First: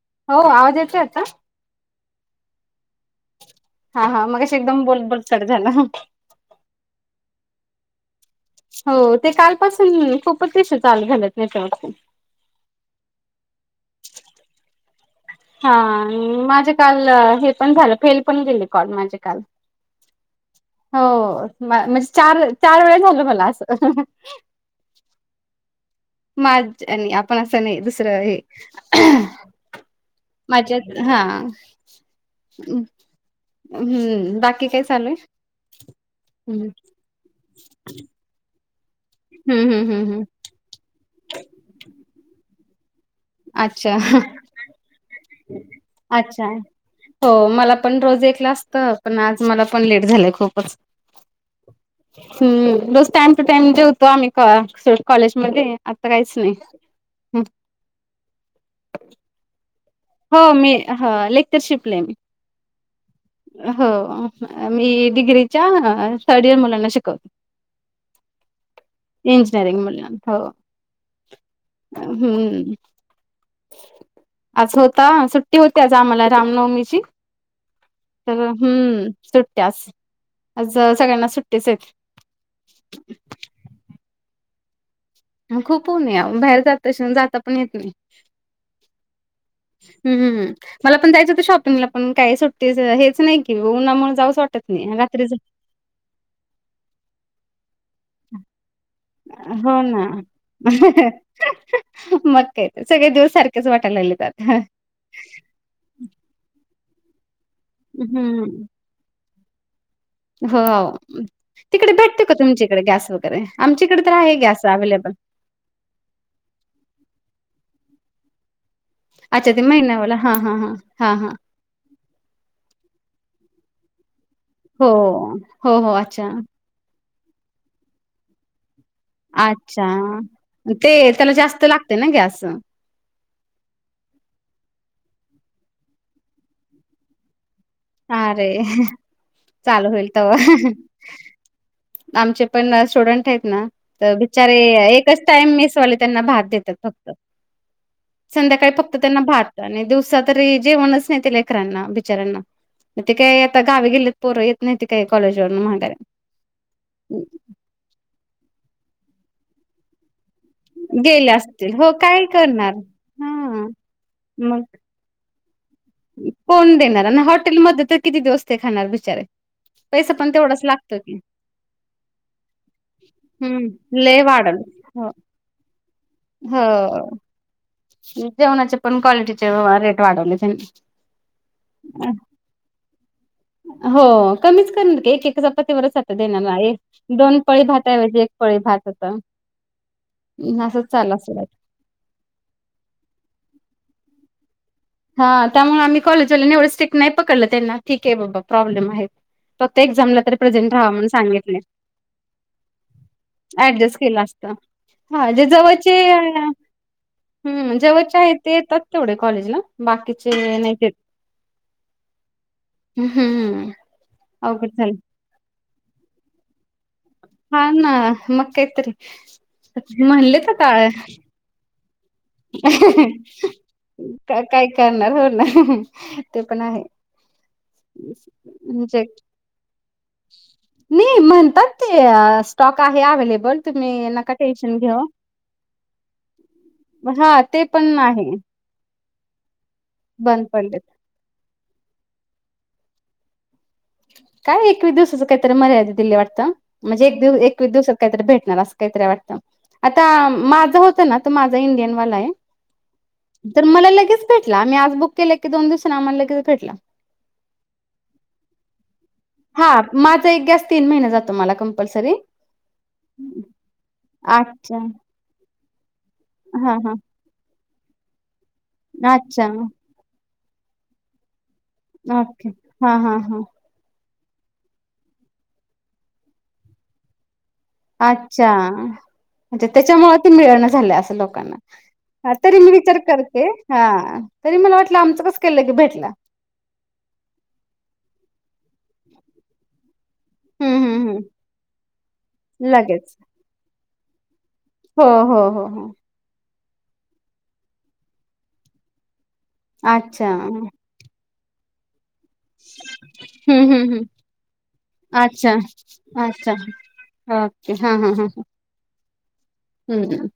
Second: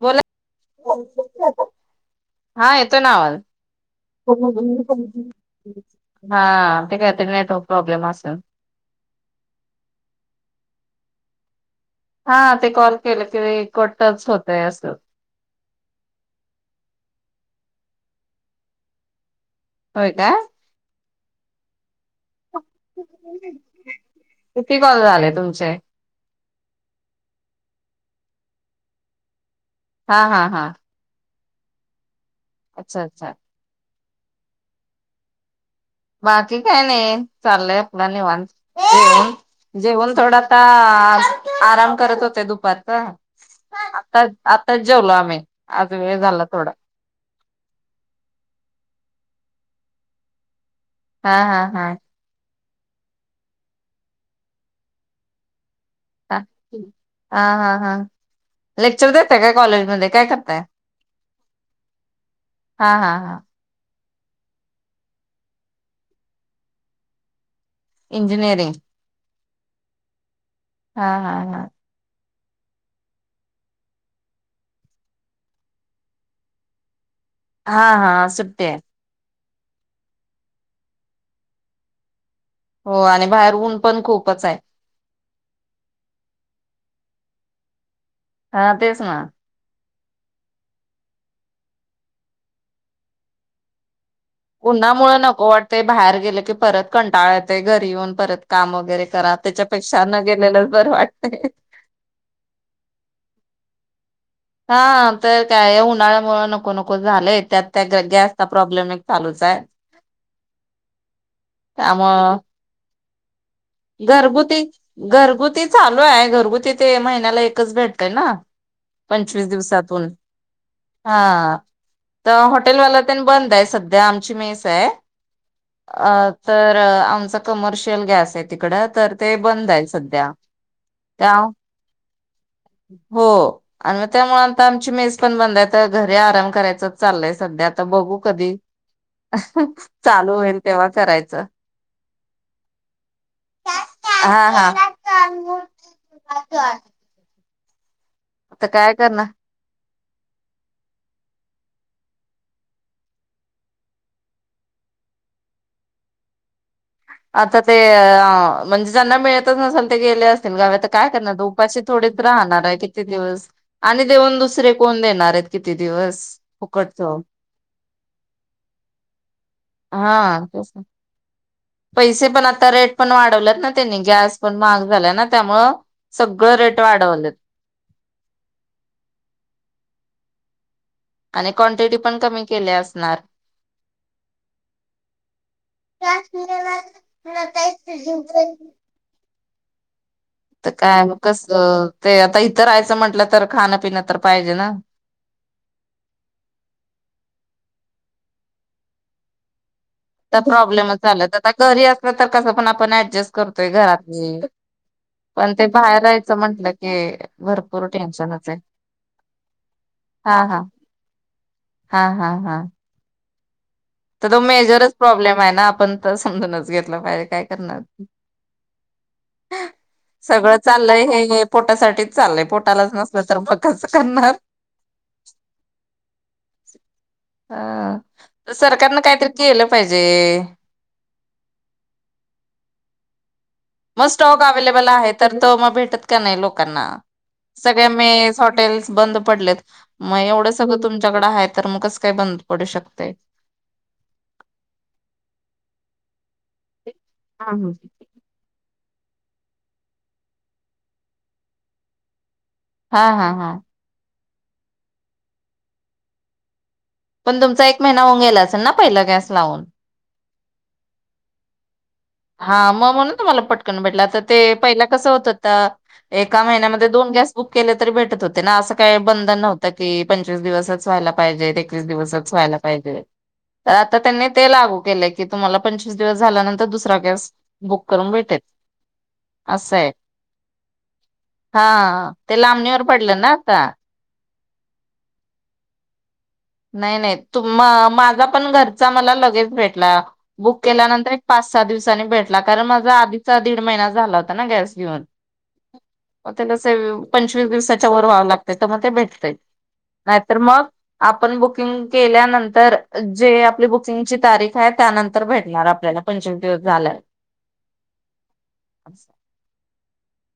बोला हो, आवाज येतोय, आता? हा, येतोय ना, आवाज. हा हा मगाशी एकदम बोल बोल कट झाला हां, ते काय तर नेटवर्क प्रॉब्लेम, असल. हो, ते कालपासून, खूपच इशू चालू झाल्यात, नेटवर्कच. हां, ते कॉल केलंकेलं [unintelligible] की टच होतय, असं. हां, माझे काल, हे पण झालं, फेल पण गेले कॉल, माझे काल. होय का? हो, म-म्हजे, चार वे -चार वेळा झालं, मला असं. किती कॉल झाले, तुमचे? माझ आणि आपण असं नही, दुसरं हे हा हा हा. हां. अच्छा अच्छा हम्म, बाकी काय चालू? बाकी हम्म काय नही, चाललंय आपलं निवांत, हम्म हम्म जेवन-जेवण हम्म थोडा आता, आराम करत होते, दुपारचा. अच्छा, हं. आत्ताचं जेवलो आम्ही आज वेळ झाला थोडा. हो मला पण रोज एकला असतं, पण आज मला पण लेट झालं खूपचं. हा हा हा. हम्म रोज टाइम टू टाइम जेवतो आम्ही का सोड कॉलेजमध्ये. आता काहीच ह नाही हा हा हा लेक्चर देताय काय कॉलेजमध्ये? काय हो करताय? मी ह लेक्चरशिफ्टलाय मी. हा हा हा. हो मी डिग्रीच्या थर्ड इयर मुलांना शिकवते. इंजिनियरिंग? इंजिनियरिंग मुलं हो. हा हा हा. हम्म. आज होता सुट्टी होती आज आम्हाला रामनवमीची. हा हा. तर सुट्टी आहे हम्म सुट्ट्या आज, आज सगळ्यांना सुट्टेच आहेत. हो आणि बाहेर ऊन पण खूपचंय. खूप ऊन हाय आव बाहेर जातश जाता पण येत नाही. हा तेच ना. हम्म हम्म हम्म, मला पण जायचं होतं शॉपिंगला पण काय सुट्टीच हेच नाही कि उना मूळ जाऊच वा उन्हामुळं नको वाटतंय बाहेर गेलं की परत कंटाळ येतंय घरी येऊन. परत काम वगैरे करा हो त्याच्यापेक्षा ना. न गेलेलंच बरं वाटतंय. मग काय तर सगळे दिवस सारखेचं वाटाय लागलेत आता. हा तर काय उन्हाळ्यामुळे नको नको झालंय त्यात त्या गॅसचा हम्म प्रॉब्लेम एक. चालुचंय. हो तिकडे भेटते का त्यामुळं तुमच्याकडे गॅस वगैरे आमच्या इकडे तर आहे घरगुती गॅस अव्हेलेबल. घरगुती चालू आहे घरगुती ते महिन्याला एकचं भेटतंय ना. पंचवीस अच्छा ते दिवसातून महिनावाला हां, हां, हां, हां, हां. हा. तर हॉटेलवाला तेन बंद आहे सध्या आमची हो, मेसय हो, हो. अच्छा, अ तर आमचं कमर्शियल गॅस आहे तिकडं तर ते बंद अच्छा आहे सध्या. अन् ते त्याला त्या जास्त लागते ना गॅस? हो आणि मग त्यामुळं आता आमची मेस पण बंद आहे तर घरी आराम करायचं चाललंय सध्या. आता बघू अरे कधी चालू होईल तेव्हा करायचं. आमचे पण स्टुडंट आहेत ना, तर हा बिचारे हा. एकचं टाईम मेसवाले त्यांना भात देतात फक्त. आता संध्याकाळी काय फक्त त्यांना करणार भात आणि दिवसा तरी जेवणचं नाही ते लेकरांना बिचऱ्यांना. मग ते काय आता गावी गेलेत पोरं येत नाही ते काही कॉलेज वरून माघार आता ते अ म्हणजे ज्यांना मिळतचं नसेल ते गेले अस ते काय गेले करणार आता असतील उपाशी हो थोडीचं काय राहणारे करणार आहे किती दिवस? हा आणि देऊन मग दुसरे कोण देणारेत? किती दिवस? कोण देणार? फुकटच. आणि हॉटेलमध्ये तर किती दिवस ते खाणार बिचारे? पैसा पण हा तेवढंच तेच ना लागत की? पैसे पण आता रेट पण वाढवलेत ना त्यांनी हम्म लय गॅस पण वाढवलं. महाग हो झाला ना त्यामुळं. सगळं रेट हो वाढवलेत. जेवणाचे पण क्वालिटीचे रेट वाढवले त्यांनी. आणि क्वांटिटी पण कमी केली असणार? हो कमीच करणार, एकेक चपातीवरच आता देणाराय, दोन पळी भाताऐवजी एक पळी भात आता आता काय मग कसं, ते आता इतर रायचं म्हंटलं तर खाणपिण तर पाहिजे ना. हा त्यामुळे आम्ही कॉलेजवाल्यांनी एवढं स्ट्रिक नाही पकडलं त्यांना, ठीक आहे बाबा प्रॉब्लेम आहे. फक्त एक्झामला तरी तर प्रेझेंट राहा प्रॉब्लेमच म्हणून झाला तर, सांगितले आता घरी असलं तर कसं पण आपण ऍडजस्ट करतोय घरातली ह जे पण ते जवळचे बाहेर आहे राहायचं ना म्हटलं की हं भरपूर जवळचे आहे टेन्शनच ते येतात तेवढे कॉलेजला हा बाकीचे हा नाहीत येत हा हा हा हम्म तर तो अवघड मेजरच झालं प्रॉब्लेम आहे ना, आपण तर समजूनच घेतला पाहिजे. काय हा करणार ना मग काहीतरी म्हणलेत सगळ आता चाललय हे पोटासाठी करणार काय करणार हो ना ते पण आहेच. बस. अ सरकारनं काहीतरी केलं पाहिजे नाही म्हणतात ते स्टॉक आहे अवेलेबल मग तुम्ही नका स्टॉक टेन्शन अवेलेबल घेऊ. आहे तर त मग भेटत का नाही लोकांना, हा ते सगळ्या पण आहे मेस, हॉटेल्स बंद पडलेत. मग बंद एवढं पडलेत सगळं तुमच्याकडं आहे तर मग कस काय बंद पडू शकतय? काय एकवीस दिवसाची काहीतरी मर्यादित दिली वाटतं, म्हणजे एक हा एकवी दिवसा काहीतरी भेटणार असं काहीतरी आहे वाटतं, आता माझं होतं ना तो माझा इंडियन वाला आहे हा हा तर मला लगेच भेटला आम्ही आज बुक केलं की, दोन दिवसांना आम्हाला लगेच भेटला. पण तुमचा एक महिना होउन गेला असेल ना पहिला गॅस. लावून हा माझा एक गॅस तीन महिने जातो मला कंपल्सरी. हा मग म्हणून तुम्हाला पटकन भेटलं तर ते अच्छा पहिला कसं होत होता एका हा महिन्यामध्ये हा दोन गॅस बुक केले, तरी भेटत होते ना असं काही बंधन अच्छा नव्हतं की पंचवीस दिवसच व्हायला पाहिजेत, एकवीस दिवसच ओके व्हायला हा पाहिजेत हा हा तर आता त्यांनी ते लागू केलेय की, तुम्हाला पंचवीस दिवस झाल्यानंतर दुसरा गॅस बुक करून भेटेल अच्छा म्हणजे असं आहे त्याच्यामुळे ते मिळणं झालंय असं लोकांना, हा ह ते तरी मी लांबणीवर विचार पडलं ना करते आता हा तरी मला वाटलं आमचं कस लगे भेटला? नाही नाही तु म माझा पण घरचा मला लगेच भेटला. बुक हम्म हम्म केल्यानंतर हम्म एक पाच- सहा दिवसांनी भेटला, कारण माझा लगेच आधीचा दीड महिना झाला होता ना गॅस. घेऊन हो हो हो ह मग ते ल पंचवीस दिवसाच्या वर व्हावं लागतय, तर मग ते भेटतय अच्छा. नाहीतर मग हं, आपण बुकिंग केल्यानं तर जे आपली हं, हं. बुकिंगची तारीख आहे त्यानंतर अच्छा, भेटणार आपल्याला पंचवीस अच्छा. दिवस झाल्यावर. ओके हा हा हा हा. हम्म हम्म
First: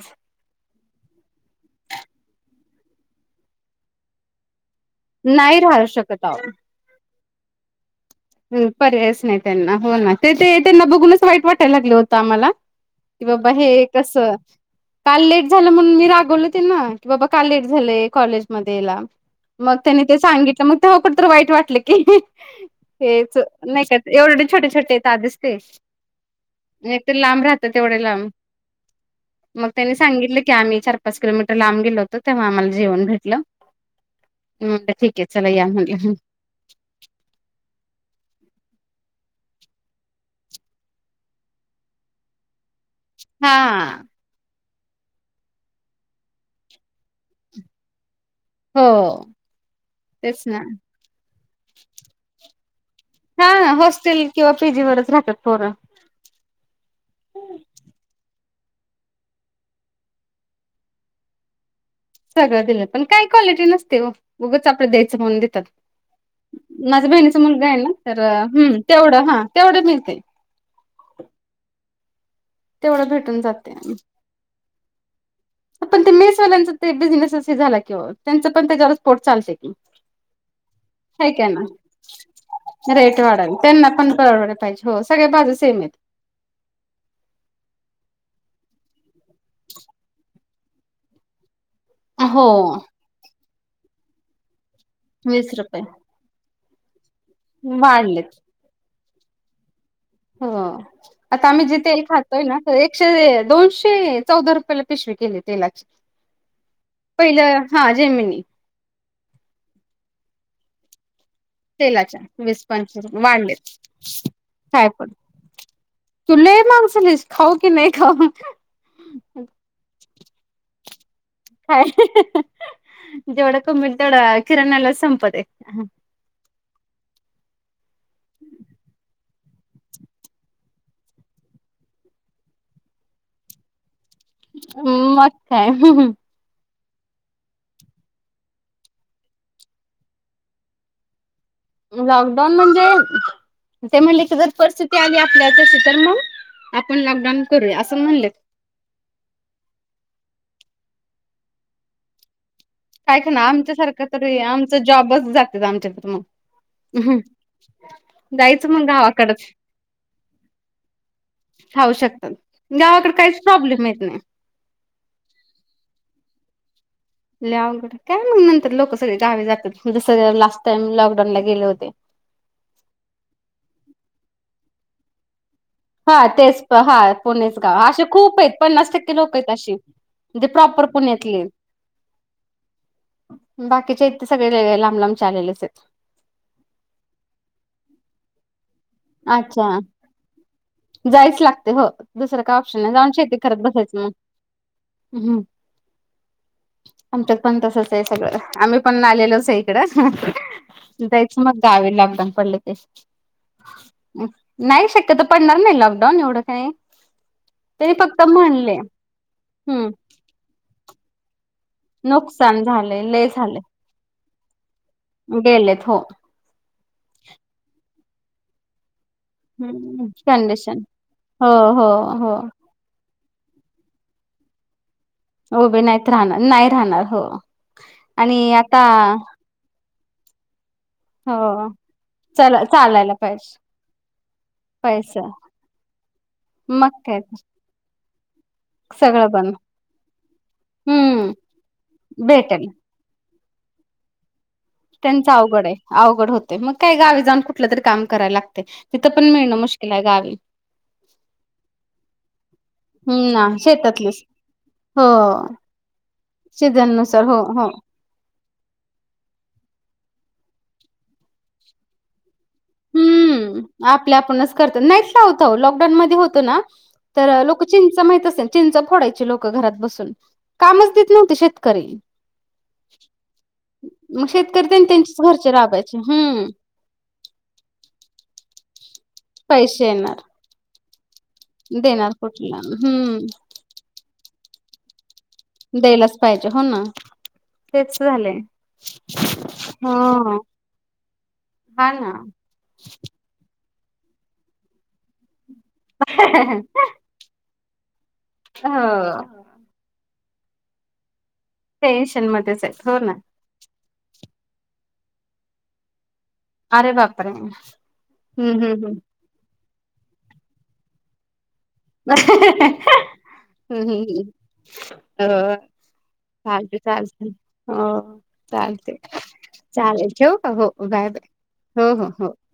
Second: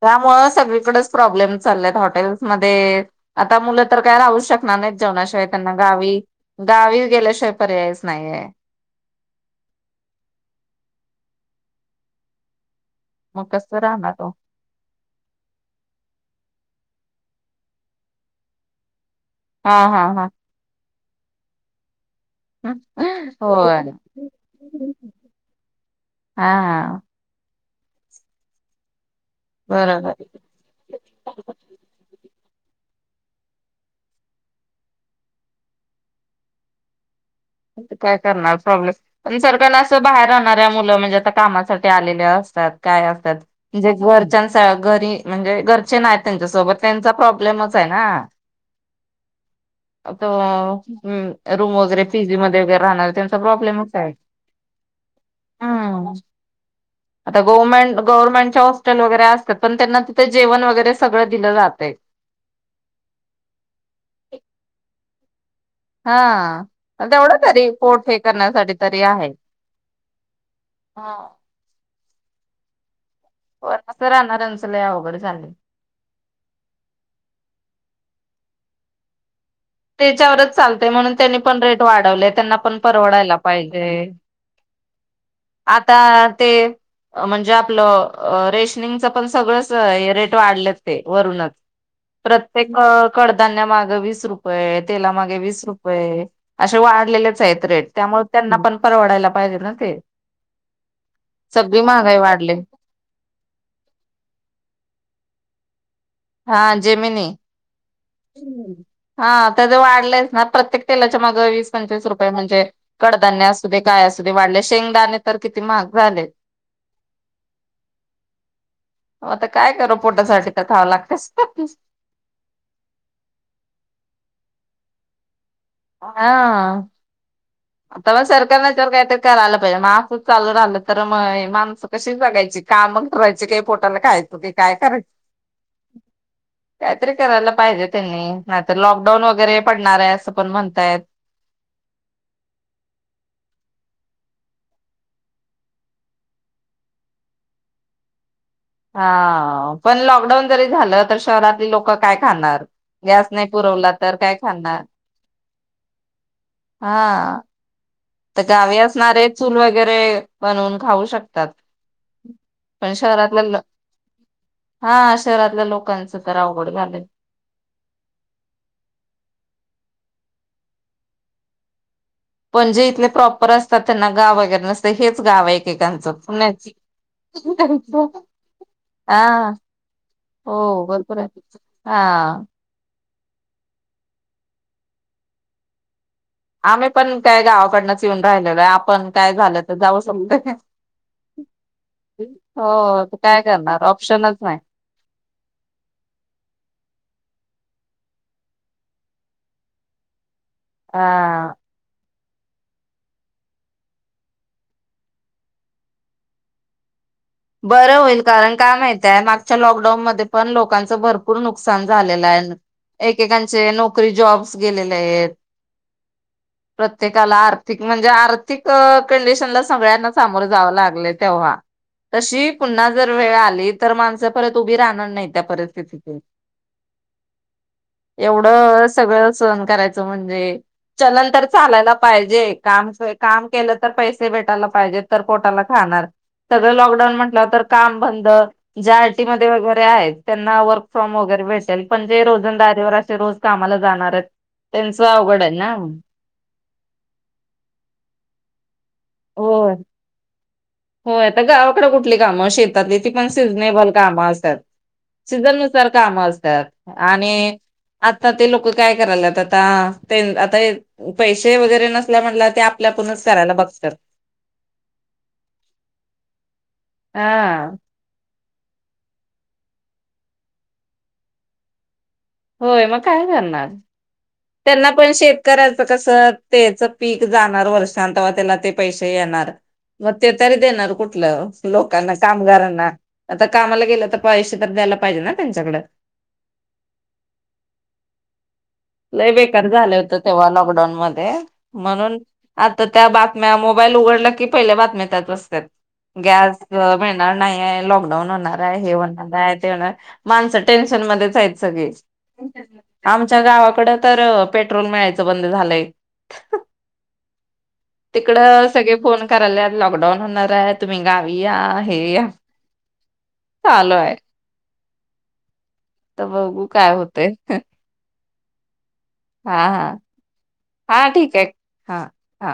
त्यामुळं सगळीकडेच प्रब्लेम चाल्यात हॉटेलमध्ये, आता मुलं तर काय राहू शकणार नाहीत जेवणाशिवाय नाही त्यांना राहू गावी, शकत अहो. गावी गेल्याशिवाय पर्यायच नाही आहे. पर्यायच नाही त्यांना, हो ना ते ते त्यांना बघूनच वाईट वाटायला लागले होतं आम्हाला कि मग बाबा हे कसं राहणार तो कसं काल लेट झालं म्हणून मी रागवलं त्यांना, की बाबा का लेट झालंय कॉलेजमध्येध्ये याला? हा मग त्यानी हा ते हा सांगितलं, मग तेव्हा कुठं तर वाईट वाटलं की हेच होय नाही का एवढे छोटे छोटे आहेत आधीच हा ते लांब राहत, एवढे लांब मग त्यानी बरोबर सांगितले की आमही चार पाच किलोमीटर लांब गेलो होतो तेव्हा आम्हाला जेवन भेटलं. मग तर ठीक आहे चला या म्हणलं. काय करणार प्रॉब्लेम पण सरकारला असं बाहेर राहणाऱ्या मुलं म्हणजे आता कामासाठी आलेले असतात. काय असतात म्हणजे हा. घरच्यां घरी म्हणजे घरचे नाही त्यांच्यासोबत त्यांचा प्रॉब्लेमच आहे ना हो मग तो तेच ना हम्म रूम वगैरे पीजी मध्ये बी राहणार त्यांचा हा प्रॉब्लेमच काय? हॉस्टेल किंवा पीजी वरच राहतात पोरं. आता गव्हर्नमेंट गव्हर्नमेंटच्या हॉस्टल वगैर असतात पण त्यांना तिथे जेवण वगैरे सगळं दिलं जातय. सगळं दिलं पण काय क्वालिटी नसते व उगंच आपलं द्यायचं म्हणून देतात. हा माझ्या तेवढं बहिणीचा मुलगा तरी आहे ना पोट हे तर करण्यासाठी हम्म तेवढं हा तेवढं मिळते. हा! तेवढं भेटून जाते. असं राहणाऱ्यांचं लय अवघड झालंय पण ते मेसवाल्यांचा ते बिझनेसच झाला की ओ त्यांचा पण त्याच्यावरच पोट चालतय. त्याच्यावरच चालते म्हणून त्यांनी पण रेट वाढवले त्यांना पण परवडायला पाहिजे. परवडाय पाहिजे. हो सगळ्या बाजूस आता ते म्हणजे आपलं रेशनिंगचं पण सगळंच रेट वाढलेत ते वरूनच. हो प्रत्येक कडधान्या माग वीस रुपये तेलामागे वीस रुपये असे वाढलेलेच आहेत रेट त्यामुळे वाढलेत त्यांना पण परवडायला पाहिजे ना ते हो आता आम्ही जे सगळी तेल महागाई खातोय वाढली ना दोनशे चौदा रुपयाला पिशवी केली तेलाची. हा जेमिनी! पहिलं हा जेमिनी हा तेझ वाढलंयच ना प्रत्येक तेलाच्या माग वीस पंचवीस तेलाच्या रुपये म्हणजे वीस पंचवीस कडधान्य वाढलेत असुदे काय असुदे वाढले काय पण शेंगदाणे तर किती महाग झाले. तु लई महाग झालीस खाऊ की नाही खाऊ. आता काय करू पोटासाठी तर खावं लागतेस. काय जेवढं कमविल तेवढं किराणालाच संपते. हा! तंव्हा सरकारन तर याच्यावर काहीतर करायला पाहिजे मा असच चालू राहलं तर म मा कशी बघायची काम करायची काही पोटाला खायचं की काय करायच. मग काय काहीतरी करायला पाहिजे त्यांनी नाहीतर लॉकडाऊन वगैरे पडणार आहे असं पण म्हणतायत. लॉकडाऊन म्हणजे ते म्हणले की जर परिस्थिती आली आपल्या तशी तर मग आपण लॉकडाऊन करूया असं म्हणले. हा पण लॉकडाऊन जरी झालं तर शहरातली लोक काय खाणार? काय गॅस खाणार नाही पुरवला आमच्यासारखं तर काय तरी आमच खाणार जॉबच जात्यात आमच्या तर मग. हं हं! हा. तर गावी असणारे चूल वगैरे बनवून खाऊ शकतात. खाऊ शकतात पण गावाकडे काहीच शहरातल्या प्रॉब्लेम येत नाही. हा शहरातल्या लोकांच तर अवघड झालं. लय अवघडं काय मग नंतर लोक सगळे गावे जातात जसं लास्ट टाईम लॉकडाऊनला गेले होते. म्हणजे इथले प्रॉपर असतात त्यांना गाव वगैरे नसतें हेच गाव आहे. एकेकांचे हा तेच पुणेच हा पुणेच गाव असे खूप आहेत पन्नास अ टक्के लोक हा! आहेत अशी. म्हणजे हो प्रॉपर भरपूर आहे पुण्यातले हा! बाकीच्या आहेत ते सगळे लई लई लांब लांबच्या आलेले असतात. आम्ही पण काय गावाकडनंच येऊन राहिलेलो आहे आपण काय झालं तर अच्छा जाऊ शकतोय. जायच लागते हो दुसरं काय ऑप्शन नाही हो जाऊन तर शेती काय करत करणार बसायचं मग. ऑप्शनच नाही [inaudible] आमच्यात पण तसच आहे सगळं आम्ही पण आलेलोच आहे इकडं. जायचं हा. मग गावी लॉकडाऊन पडले की. नाही शक्यतो पडणार नाही लॉकडाऊन एवढं काही. त्यांनी बरं होईल फक्त कारण का म्हणले माहती आहे मागच्या हम्म लॉकडाऊनमध्ये पण लोकांच भर पुर नुकसान झालेल नुकसान झाले लय झाले एकेकांचे नोक करी जॉब्स गेलेले आहेत गेलेत हो प्रत्येकाला आर्थिक म्हणजे आर्थि आर्थिक कंडिशन ला सगळ्यांना सामोरं जावं कंडिशन लागलं हो तेव्हा. हो हो तशी पुन्हा जर वेळ आली तर माणसं परत उभी राहणार नाहीत. उभे नाहीत परिस्थितीतून राहणार नाही राहणार हो आणि एवढ आता सगळं सहन करायचं म्हणजे चलन हो तर चालायला पाहिजे, चला काम चालायला काम पाहिजे केलं तर पैसे भेटायला पाहिजेत, पैसा तर पोटाला खाणार. मग लॉकडाऊन काय म्हटलं तर काम बंद जे आय टी सगळं मध्ये बन वगैरे आहेत त्यांना वर्क फ्रॉम हम्म वगैरे भेटेल पणजे भेटेल रोजंदारीेवर असे रोज कामाला जाणार आहेत त्यांचं अवघड आहे अवघड होत तंय मग काही गावी जाऊन कुठलं तरी काम करायला लागतंय तिथं पण मिळणं होय मुश्किल आहे गावी. होय आता गावाकडे कुठली कामं शेतातली ती पण हम् ना सिझनेबल शेतातलीच कामं असतात. हो सिजननुसार काम असतात सीझन नुसार आणि हो हो आता ते लोकं काय करायल्यात आता ते आता पैसे वगैरे नसल्या म्हंटल्यावर ते आप पल्या आपणच करायला बघतात. आपला आपणच करतात नाईट ला होतो लॉकडाऊन मध्ये होत ना लोकं हा चिं चा माहित असेल चिंचा फोडायची लोकं घरात बसून कामच देत नव्हते शेतकरी. होय मग काय करणार. मग शेत त्यांना पण शेतकऱ्यांचं कसं तेच पीक जाणार वर्षांन तेंव्हा त्याला ते पैसे येणार पैसे मग येणार ते तरी देणार कुठलं? ते देणार लोकांना कुठला कामगारांना हम्म आता कामाला गेलं तर पैसे तर द्यायला पाहिजे ना. त्यांच्याकड द्यायलाच पाहिजे हो ना तेच झालंय. लई बेकार झालं होत हो तेव्हा लॉकडाऊन मध्ये हा ना म्हणून आता त्या बात म्या मोबाईल उघडला की पहिल्या बातम्या त्याच असतात गॅसच मिळणार नाही लॉकडऊन होणार आहे हे होणार हो आहे ते होणार आहे माणसं टेन्शन मध्येच आहेत सगळे टेन्शन मध्येच आहेत हो ना आमच्या गावाकड तर पेट्रोल मिळायचं बंद झालंय. अरे बापरे! हम्म हम्म हम्म. कराल्यात लॉकडाऊन होणार आहे तुम्ही गावी या. हे या चालू आहे. होय. तर बघू चालतंय काय चालतंय होतय हो चालतंय. हा हा चालेल ठेऊ का हो हा बाय बाय ठीक आहे हो हा हो हो. हा